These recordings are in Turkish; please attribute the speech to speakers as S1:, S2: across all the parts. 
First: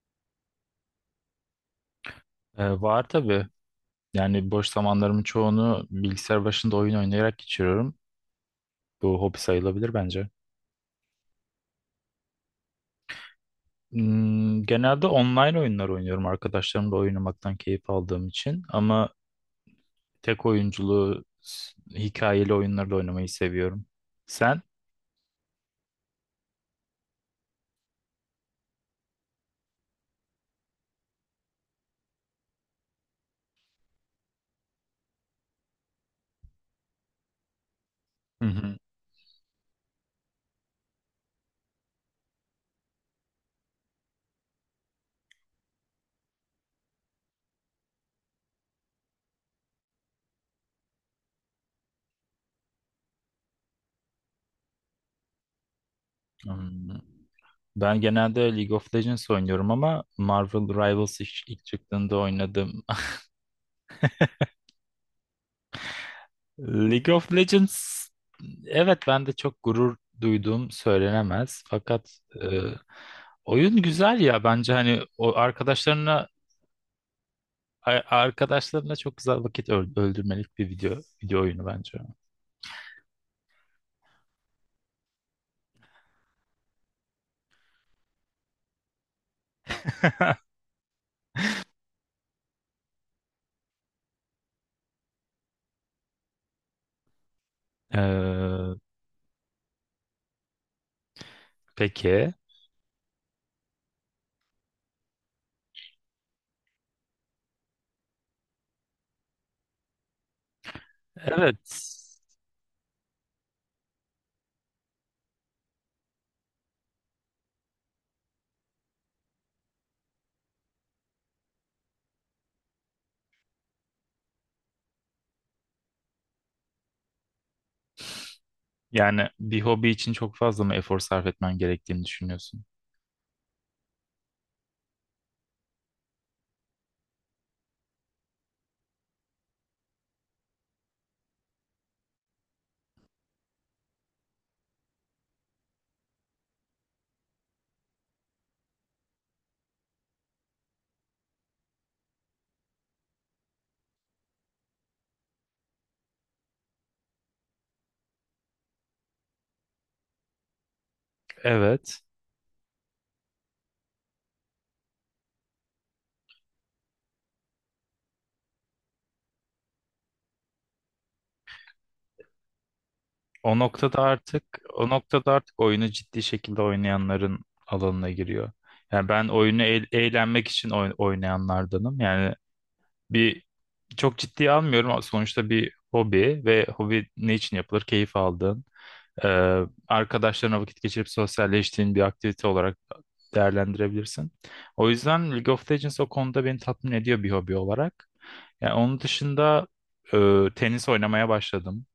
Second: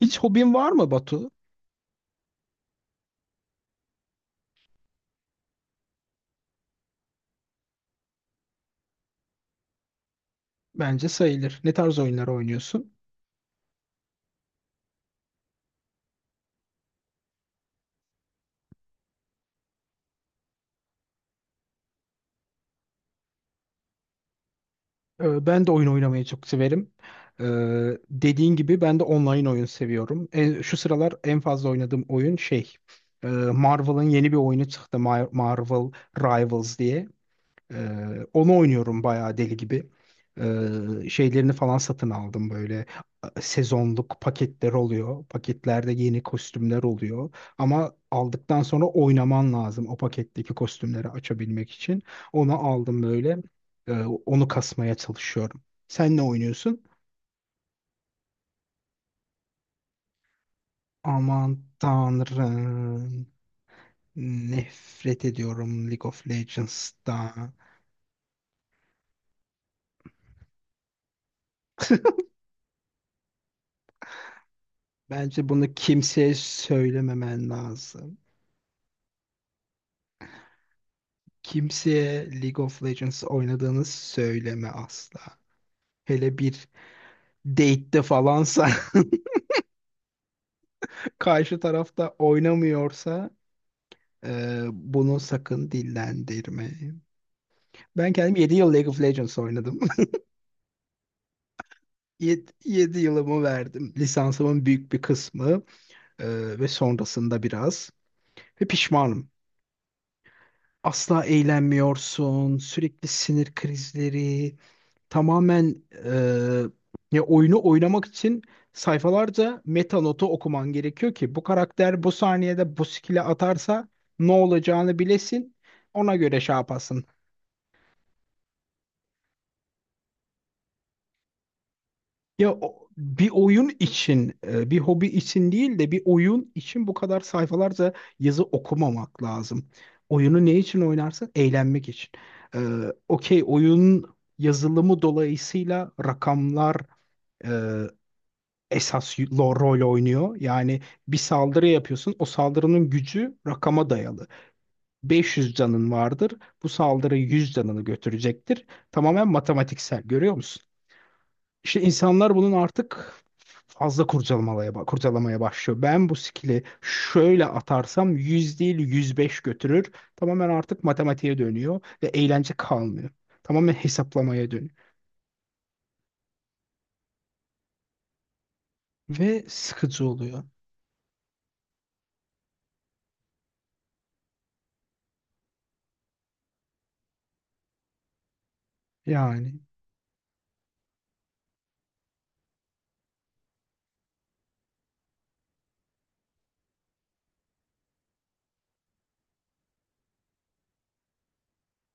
S1: Hiç hobin var mı, Batu?
S2: Var tabii. Yani boş zamanlarımın çoğunu bilgisayar başında oyun oynayarak geçiriyorum. Bu hobi sayılabilir bence.
S1: Bence sayılır. Ne tarz oyunlar oynuyorsun?
S2: Genelde online oyunlar oynuyorum arkadaşlarımla oynamaktan keyif aldığım için. Ama tek oyunculuğu hikayeli oyunları da oynamayı seviyorum. Sen?
S1: Ben de oyun oynamayı çok severim. Ee, Dediğin gibi ben de online oyun seviyorum. Şu sıralar en fazla oynadığım oyun şey. Marvel'ın yeni bir oyunu çıktı. Marvel Rivals diye.
S2: Hı
S1: Onu
S2: hı.
S1: oynuyorum bayağı deli gibi. Şeylerini falan satın aldım böyle, sezonluk paketler oluyor. Paketlerde yeni kostümler oluyor. Ama aldıktan sonra oynaman lazım o paketteki kostümleri açabilmek için. Onu aldım böyle. Ee, Onu kasmaya çalışıyorum. Sen ne oynuyorsun?
S2: Hmm, Ben genelde League of Legends oynuyorum ama Marvel Rivals ilk
S1: Aman
S2: ilk çıktığında oynadım.
S1: Tanrım. Nefret ediyorum League of
S2: League of
S1: Legends'tan.
S2: Legends, evet, ben de çok gurur duyduğum söylenemez. Fakat oyun güzel ya, bence hani o
S1: Bence bunu
S2: arkadaşlarına
S1: kimseye söylememen lazım.
S2: arkadaşlarına çok güzel vakit öldürmelik bir video oyunu bence.
S1: Kimseye League of Legends oynadığını söyleme asla. Hele bir date'te falansa karşı tarafta oynamıyorsa, bunu sakın dillendirme. Ben kendim 7 yıl
S2: Ee,
S1: League of Legends oynadım.
S2: peki.
S1: 7 yılımı verdim. Lisansımın büyük bir kısmı ve sonrasında biraz. Ve pişmanım. Asla
S2: Evet.
S1: eğlenmiyorsun. Sürekli sinir krizleri. Tamamen, ya, oyunu oynamak için sayfalarca meta notu okuman gerekiyor ki bu karakter bu saniyede bu skill'i atarsa ne olacağını bilesin. Ona göre şey yapasın.
S2: Yani bir hobi için çok fazla mı efor sarf etmen gerektiğini
S1: Ya
S2: düşünüyorsun?
S1: bir oyun için, bir hobi için değil de bir oyun için bu kadar sayfalarca yazı okumamak lazım. Oyunu ne için oynarsın? Eğlenmek için. E, Okey, oyun yazılımı dolayısıyla rakamlar esas rol oynuyor. Yani bir saldırı yapıyorsun. O saldırının gücü rakama dayalı. 500 canın vardır. Bu saldırı 100 canını götürecektir. Tamamen matematiksel görüyor musun? İşte
S2: Evet.
S1: insanlar bunun artık fazla kurcalamaya başlıyor. Ben bu skill'i şöyle atarsam 100 değil 105 götürür. Tamamen artık matematiğe dönüyor ve eğlence kalmıyor.
S2: O
S1: Tamamen
S2: noktada artık
S1: hesaplamaya dönüyor.
S2: o noktada artık oyunu ciddi şekilde oynayanların alanına giriyor. Yani ben
S1: Ve
S2: oyunu
S1: sıkıcı oluyor.
S2: eğlenmek için oynayanlardanım. Yani bir çok ciddiye almıyorum. Sonuçta bir hobi, ve hobi ne için yapılır? Keyif aldığın, e,
S1: Yani,
S2: arkadaşlarına vakit geçirip sosyalleştiğin bir aktivite olarak değerlendirebilirsin. O yüzden League of Legends o konuda beni tatmin ediyor bir hobi olarak. Yani onun dışında tenis oynamaya başladım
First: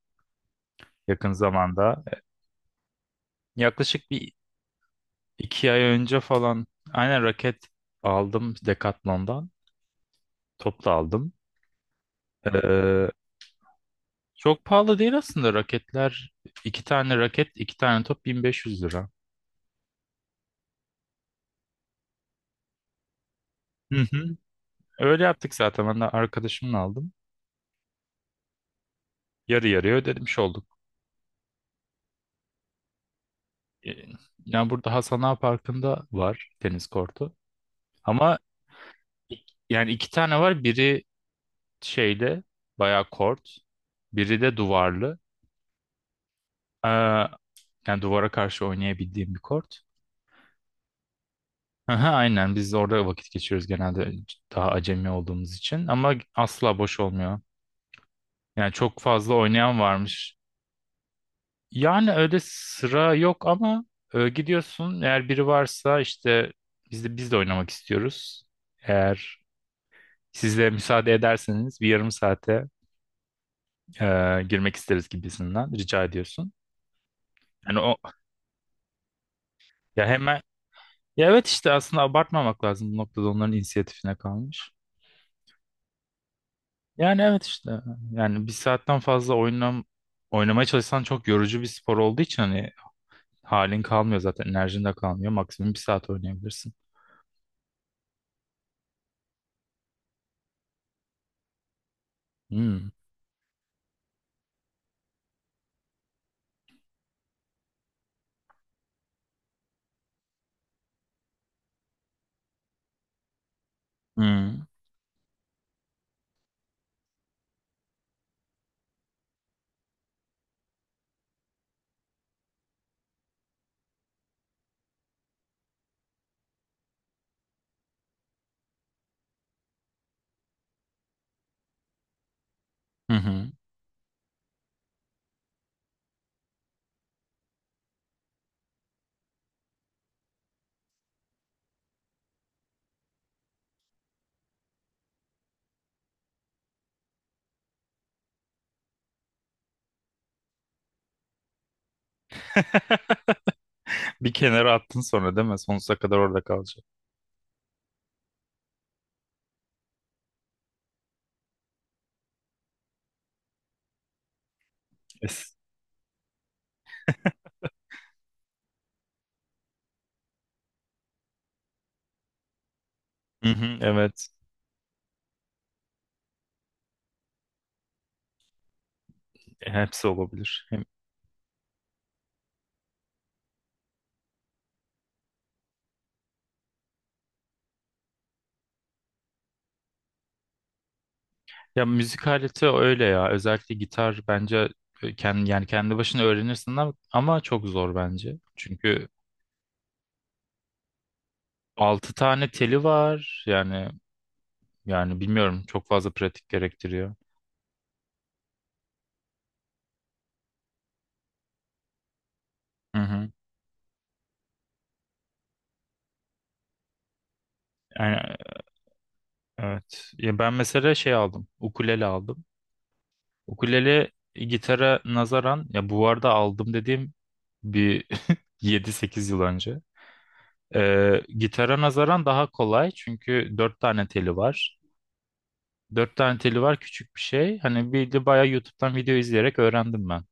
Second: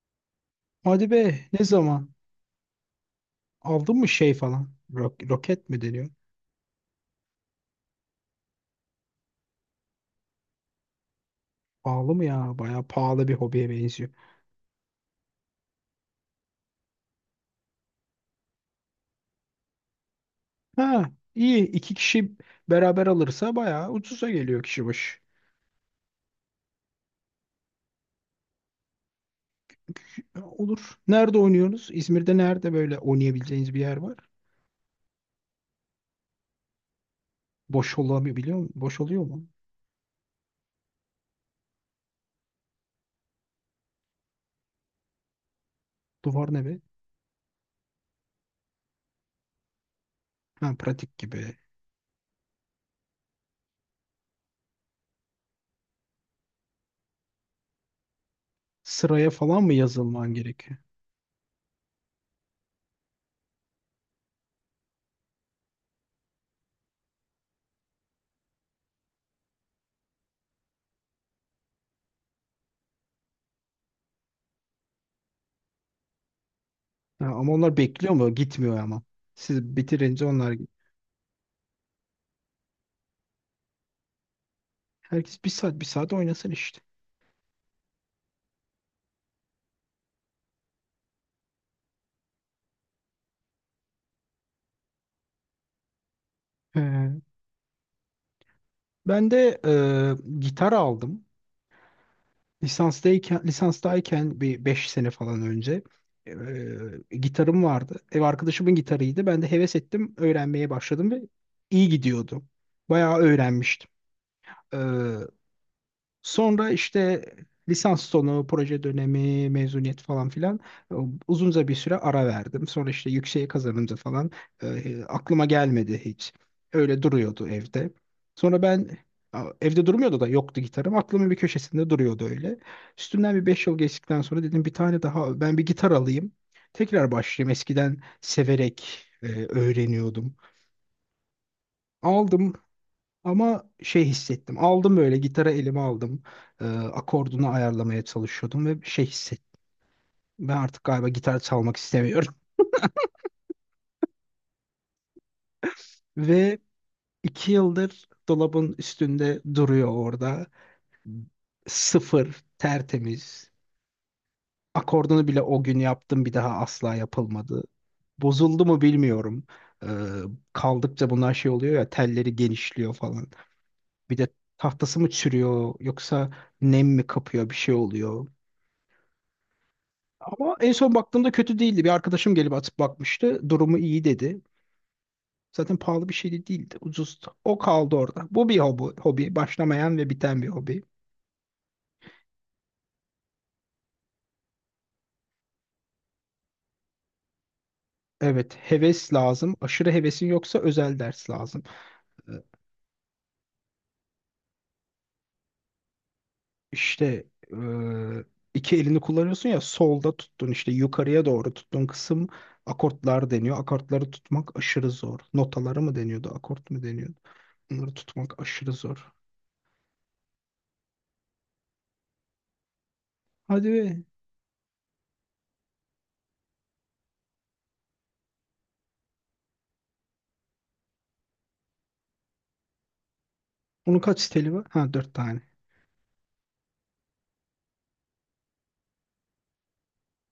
S1: hadi
S2: yakın
S1: be, ne
S2: zamanda.
S1: zaman? Aldın mı
S2: Yaklaşık
S1: şey
S2: bir.
S1: falan? Roket
S2: İki
S1: mi
S2: ay
S1: deniyor?
S2: önce falan, aynen, raket aldım Decathlon'dan. Top da aldım.
S1: Pahalı mı ya? Bayağı
S2: Ee,
S1: pahalı bir hobiye benziyor.
S2: çok pahalı değil aslında raketler. İki tane raket, iki tane top 1.500 lira.
S1: Ha, iyi. İki kişi beraber alırsa bayağı
S2: Hı
S1: ucuza
S2: hı.
S1: geliyor kişi başı.
S2: Öyle yaptık zaten. Ben de arkadaşımla aldım. Yarı yarıya ödemiş olduk.
S1: Olur. Nerede oynuyoruz? İzmir'de nerede böyle oynayabileceğiniz bir yer
S2: Ee,
S1: var?
S2: Yani burada Hasan Ağa Parkı'nda var tenis kortu.
S1: Boş olamıyor
S2: Ama
S1: biliyor musun? Boş oluyor mu?
S2: yani iki tane var. Biri şeyle bayağı kort. Biri de duvarlı.
S1: Duvar ne be?
S2: Ee, yani duvara karşı oynayabildiğim bir kort.
S1: Ha, pratik gibi.
S2: Aha, aynen, biz orada vakit geçiriyoruz genelde daha acemi olduğumuz için, ama asla boş olmuyor. Yani çok
S1: Sıraya
S2: fazla
S1: falan mı
S2: oynayan
S1: yazılman
S2: varmış.
S1: gerekiyor?
S2: Yani öyle sıra yok ama gidiyorsun, eğer biri varsa işte biz de oynamak istiyoruz. Eğer siz de müsaade ederseniz bir yarım saate e, girmek isteriz gibisinden rica ediyorsun.
S1: Ha, ama onlar
S2: Yani o,
S1: bekliyor mu? Gitmiyor ama. Siz
S2: ya
S1: bitirince
S2: hemen,
S1: onlar...
S2: ya, evet işte, aslında abartmamak lazım, bu noktada onların inisiyatifine kalmış.
S1: Herkes bir saat bir saat oynasın işte.
S2: Yani evet işte, yani bir saatten fazla oynamaya çalışsan çok yorucu bir spor olduğu için hani halin kalmıyor, zaten enerjin de kalmıyor. Maksimum bir saat oynayabilirsin.
S1: He. Ben de gitar aldım.
S2: Hmm.
S1: Lisanstayken, bir 5 sene falan önce gitarım vardı. Ev arkadaşımın gitarıydı. Ben de heves ettim, öğrenmeye başladım ve iyi gidiyordu. Bayağı öğrenmiştim.
S2: Hmm.
S1: Sonra işte lisans sonu, proje dönemi, mezuniyet falan filan, e, uzunca bir süre ara verdim. Sonra işte yükseğe kazanınca falan, aklıma gelmedi hiç. Öyle duruyordu evde. Sonra evde durmuyordu da, yoktu gitarım. Aklımın bir köşesinde duruyordu öyle.
S2: Hı
S1: Üstünden bir
S2: hı.
S1: 5 yıl geçtikten sonra dedim, bir tane daha ben bir gitar alayım. Tekrar başlayayım. Eskiden severek öğreniyordum. Aldım ama şey hissettim. Aldım, böyle gitarı elime aldım. Akordunu ayarlamaya çalışıyordum ve şey hissettim. Ben artık galiba gitar çalmak istemiyorum.
S2: Bir kenara attın sonra, değil mi? Sonsuza kadar orada
S1: Ve
S2: kalacak.
S1: 2 yıldır dolabın üstünde duruyor orada. Sıfır, tertemiz. Akordunu bile
S2: Es-
S1: o gün yaptım, bir daha asla yapılmadı. Bozuldu mu bilmiyorum. Ee, Kaldıkça bunlar şey oluyor ya, telleri genişliyor falan.
S2: Hı hı,
S1: Bir
S2: evet.
S1: de tahtası mı çürüyor yoksa nem mi kapıyor, bir şey oluyor.
S2: Hepsi
S1: Ama
S2: olabilir.
S1: en son baktığımda kötü değildi. Bir arkadaşım gelip atıp bakmıştı. Durumu iyi dedi. Zaten pahalı bir şey de değildi. Ucuzdu. O kaldı orada. Bu bir hobi, hobi. Başlamayan ve biten bir hobi.
S2: Ya, müzik aleti öyle ya. Özellikle gitar bence kendi, yani kendi başına öğrenirsin ama çok zor bence.
S1: Evet,
S2: Çünkü
S1: heves lazım. Aşırı hevesin yoksa özel ders lazım.
S2: 6
S1: Ee,
S2: tane teli var. Yani, yani bilmiyorum, çok fazla pratik gerektiriyor.
S1: İşte, eee, iki elini kullanıyorsun ya, solda tuttun işte yukarıya doğru tuttun kısım
S2: Hı
S1: akortlar
S2: hı.
S1: deniyor. Akortları tutmak aşırı zor. Notaları mı deniyordu, akort mu deniyordu? Bunları
S2: Yani,
S1: tutmak aşırı zor.
S2: evet. Ya ben mesela şey aldım. Ukulele aldım.
S1: Hadi be.
S2: Ukulele gitara nazaran, ya bu arada aldım dediğim bir 7-8 yıl önce. Gitara nazaran daha kolay, çünkü 4
S1: Bunun
S2: tane
S1: kaç
S2: teli
S1: steli var?
S2: var.
S1: Ha, dört tane.
S2: 4 tane teli var, küçük bir şey. Hani, bir de bayağı YouTube'dan video izleyerek öğrendim ben.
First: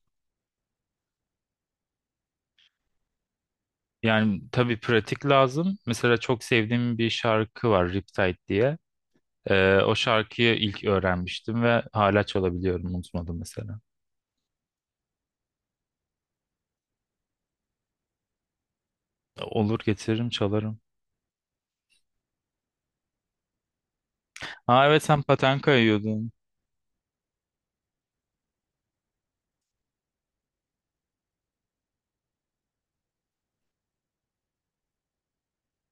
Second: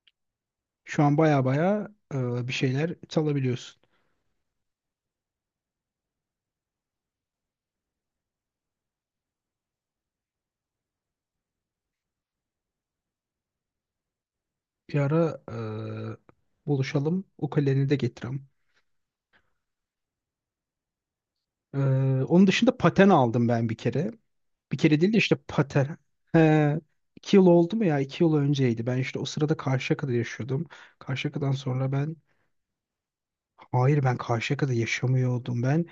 S1: Şu an baya baya bir şeyler çalabiliyorsun.
S2: Yani tabii pratik lazım. Mesela çok sevdiğim bir şarkı var, Riptide diye. O şarkıyı ilk öğrenmiştim ve hala çalabiliyorum. Unutmadım mesela.
S1: Bir ara buluşalım. Ukuleleni de getireyim.
S2: Olur, getiririm, çalarım.
S1: E, Onun dışında paten aldım ben bir kere. Bir
S2: Aa,
S1: kere
S2: evet,
S1: değil de
S2: sen
S1: işte,
S2: paten
S1: paten.
S2: kayıyordun.
S1: He, 2 yıl oldu mu ya? 2 yıl önceydi. Ben işte o sırada Karşıyaka'da yaşıyordum. Karşıyaka'dan sonra ben... Hayır, ben Karşıyaka'da yaşamıyordum. Ben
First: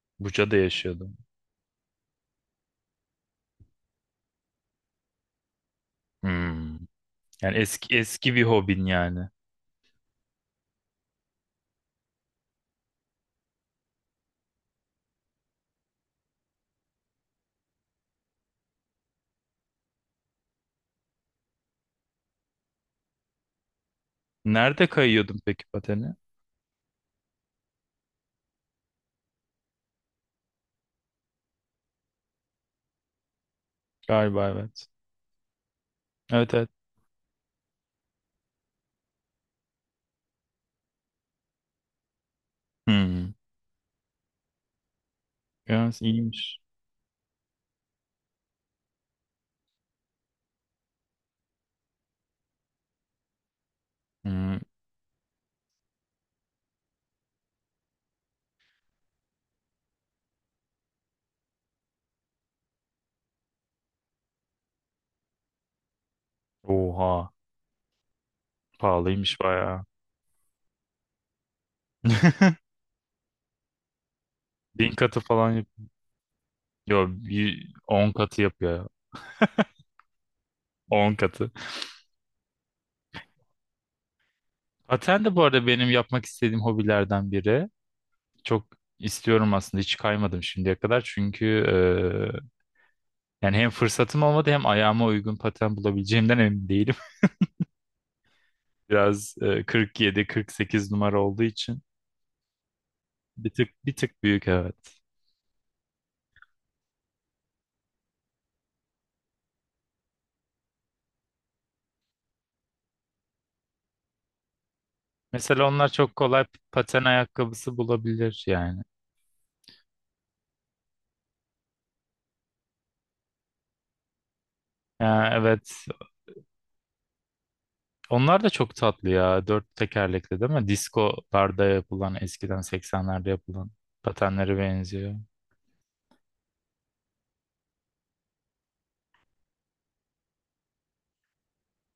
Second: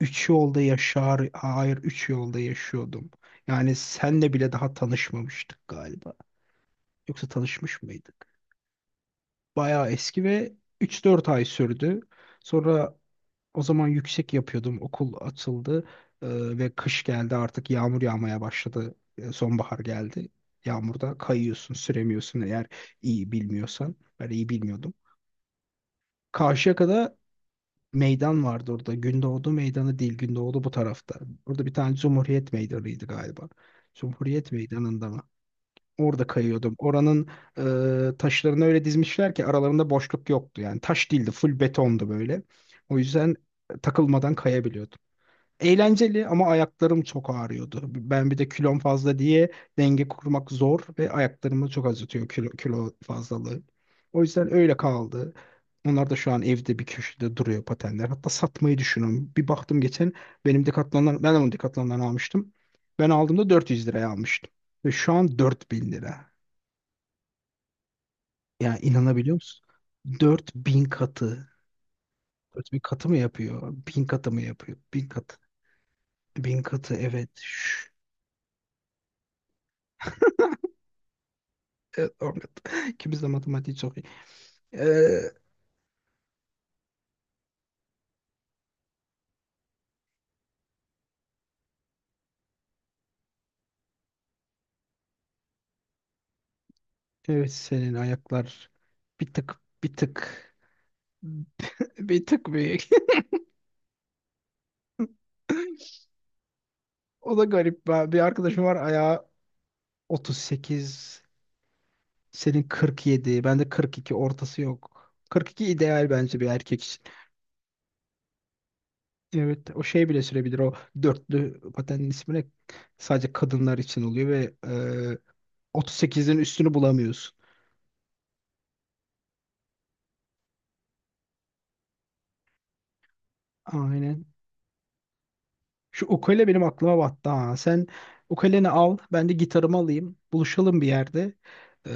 S1: üç
S2: Buca'da
S1: yolda
S2: yaşıyordun.
S1: yaşar... Hayır, üç yolda yaşıyordum. Yani senle bile daha tanışmamıştık galiba.
S2: Hmm.
S1: Yoksa
S2: Yani
S1: tanışmış
S2: eski
S1: mıydık?
S2: eski bir hobin yani.
S1: Bayağı eski ve 3-4 ay sürdü. Sonra, o zaman yüksek yapıyordum. Okul açıldı ve kış geldi, artık yağmur yağmaya başladı. Sonbahar geldi. Yağmurda kayıyorsun, süremiyorsun eğer iyi bilmiyorsan. Ben iyi
S2: Nerede
S1: bilmiyordum.
S2: kayıyordun peki pateni?
S1: Karşıyaka'da meydan vardı orada. Gündoğdu Meydanı değil, Gündoğdu bu tarafta. Orada bir tane Cumhuriyet Meydanı'ydı galiba.
S2: Galiba
S1: Cumhuriyet
S2: evet.
S1: Meydanı'nda mı? Orada
S2: Evet, evet.
S1: kayıyordum. Oranın taşlarını öyle dizmişler ki aralarında boşluk yoktu. Yani taş değildi, full betondu böyle. O
S2: Hmm.
S1: yüzden takılmadan kayabiliyordum.
S2: Evet,
S1: Eğlenceli ama
S2: iyiymiş.
S1: ayaklarım çok ağrıyordu. Ben bir de kilom fazla diye denge kurmak zor ve ayaklarımı çok acıtıyor, kilo fazlalığı. O yüzden
S2: Hmm.
S1: öyle kaldı. Onlar da şu an evde bir köşede duruyor, patenler. Hatta satmayı düşünüyorum. Bir baktım geçen, ben onu Decathlon'dan almıştım. Ben aldığımda 400 liraya almıştım. Ve şu an 4000 lira.
S2: Oha.
S1: Ya, inanabiliyor
S2: Pahalıymış
S1: musun?
S2: bayağı.
S1: 4000 katı. 4000 katı mı yapıyor? 1000 katı mı yapıyor?
S2: Bin
S1: 1000
S2: katı
S1: katı.
S2: falan yap.
S1: 1000 katı
S2: Yo,
S1: evet.
S2: bir
S1: Şşş.
S2: 10 katı yapıyor. On katı.
S1: Evet, Ahmet. İkimiz de matematiği çok iyi. Ee,
S2: Paten de bu arada benim yapmak istediğim hobilerden biri. Çok istiyorum aslında, hiç kaymadım şimdiye kadar çünkü yani hem fırsatım olmadı, hem ayağıma uygun paten bulabileceğimden emin değilim.
S1: evet, senin ayaklar bir
S2: Biraz
S1: tık bir
S2: 47
S1: tık
S2: 48 numara olduğu için
S1: bir tık büyük.
S2: bir tık bir tık büyük, evet.
S1: O da garip. Ben, bir arkadaşım var ayağı 38. Senin 47. Bende 42 ortası yok. 42
S2: Mesela onlar
S1: ideal
S2: çok
S1: bence
S2: kolay
S1: bir erkek.
S2: paten ayakkabısı bulabilir yani.
S1: Evet, o şey bile sürebilir. O dörtlü patenin ismi ne? Sadece kadınlar için oluyor ve
S2: Ya, evet.
S1: 38'in üstünü bulamıyorsun.
S2: Onlar da çok tatlı ya. Dört tekerlekli, değil mi? Diskolarda yapılan, eskiden 80'lerde yapılan
S1: Aynen.
S2: patenlere benziyor.
S1: Şu ukule benim aklıma battı ha. Sen ukuleni al, ben de gitarımı alayım. Buluşalım bir yerde. E,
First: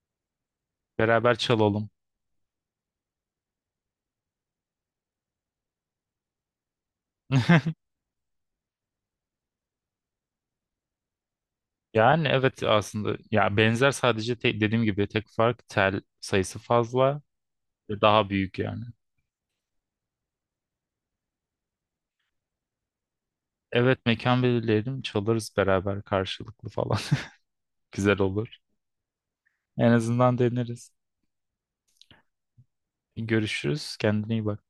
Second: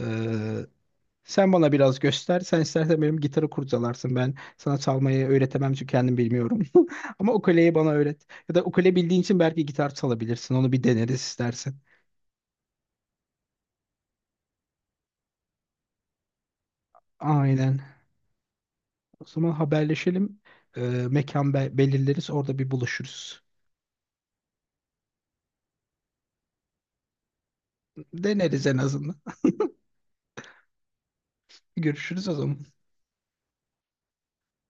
S2: Beraber
S1: Sen bana
S2: çalalım.
S1: biraz göster. Sen istersen benim gitarı kurcalarsın. Ben sana çalmayı öğretemem çünkü kendim bilmiyorum. Ama ukuleyi bana öğret. Ya da ukule bildiğin için belki gitar çalabilirsin. Onu bir deneriz istersen.
S2: Yani evet aslında, ya benzer, sadece dediğim gibi tek fark tel sayısı fazla
S1: Aynen.
S2: ve daha büyük yani.
S1: O zaman haberleşelim. Ee, mekan belirleriz. Orada bir buluşuruz.
S2: Evet, mekan belirleyelim, çalarız beraber karşılıklı falan. Güzel olur.
S1: Deneriz en azından.
S2: En azından deneriz.
S1: Görüşürüz o zaman.
S2: Görüşürüz. Kendine iyi bak.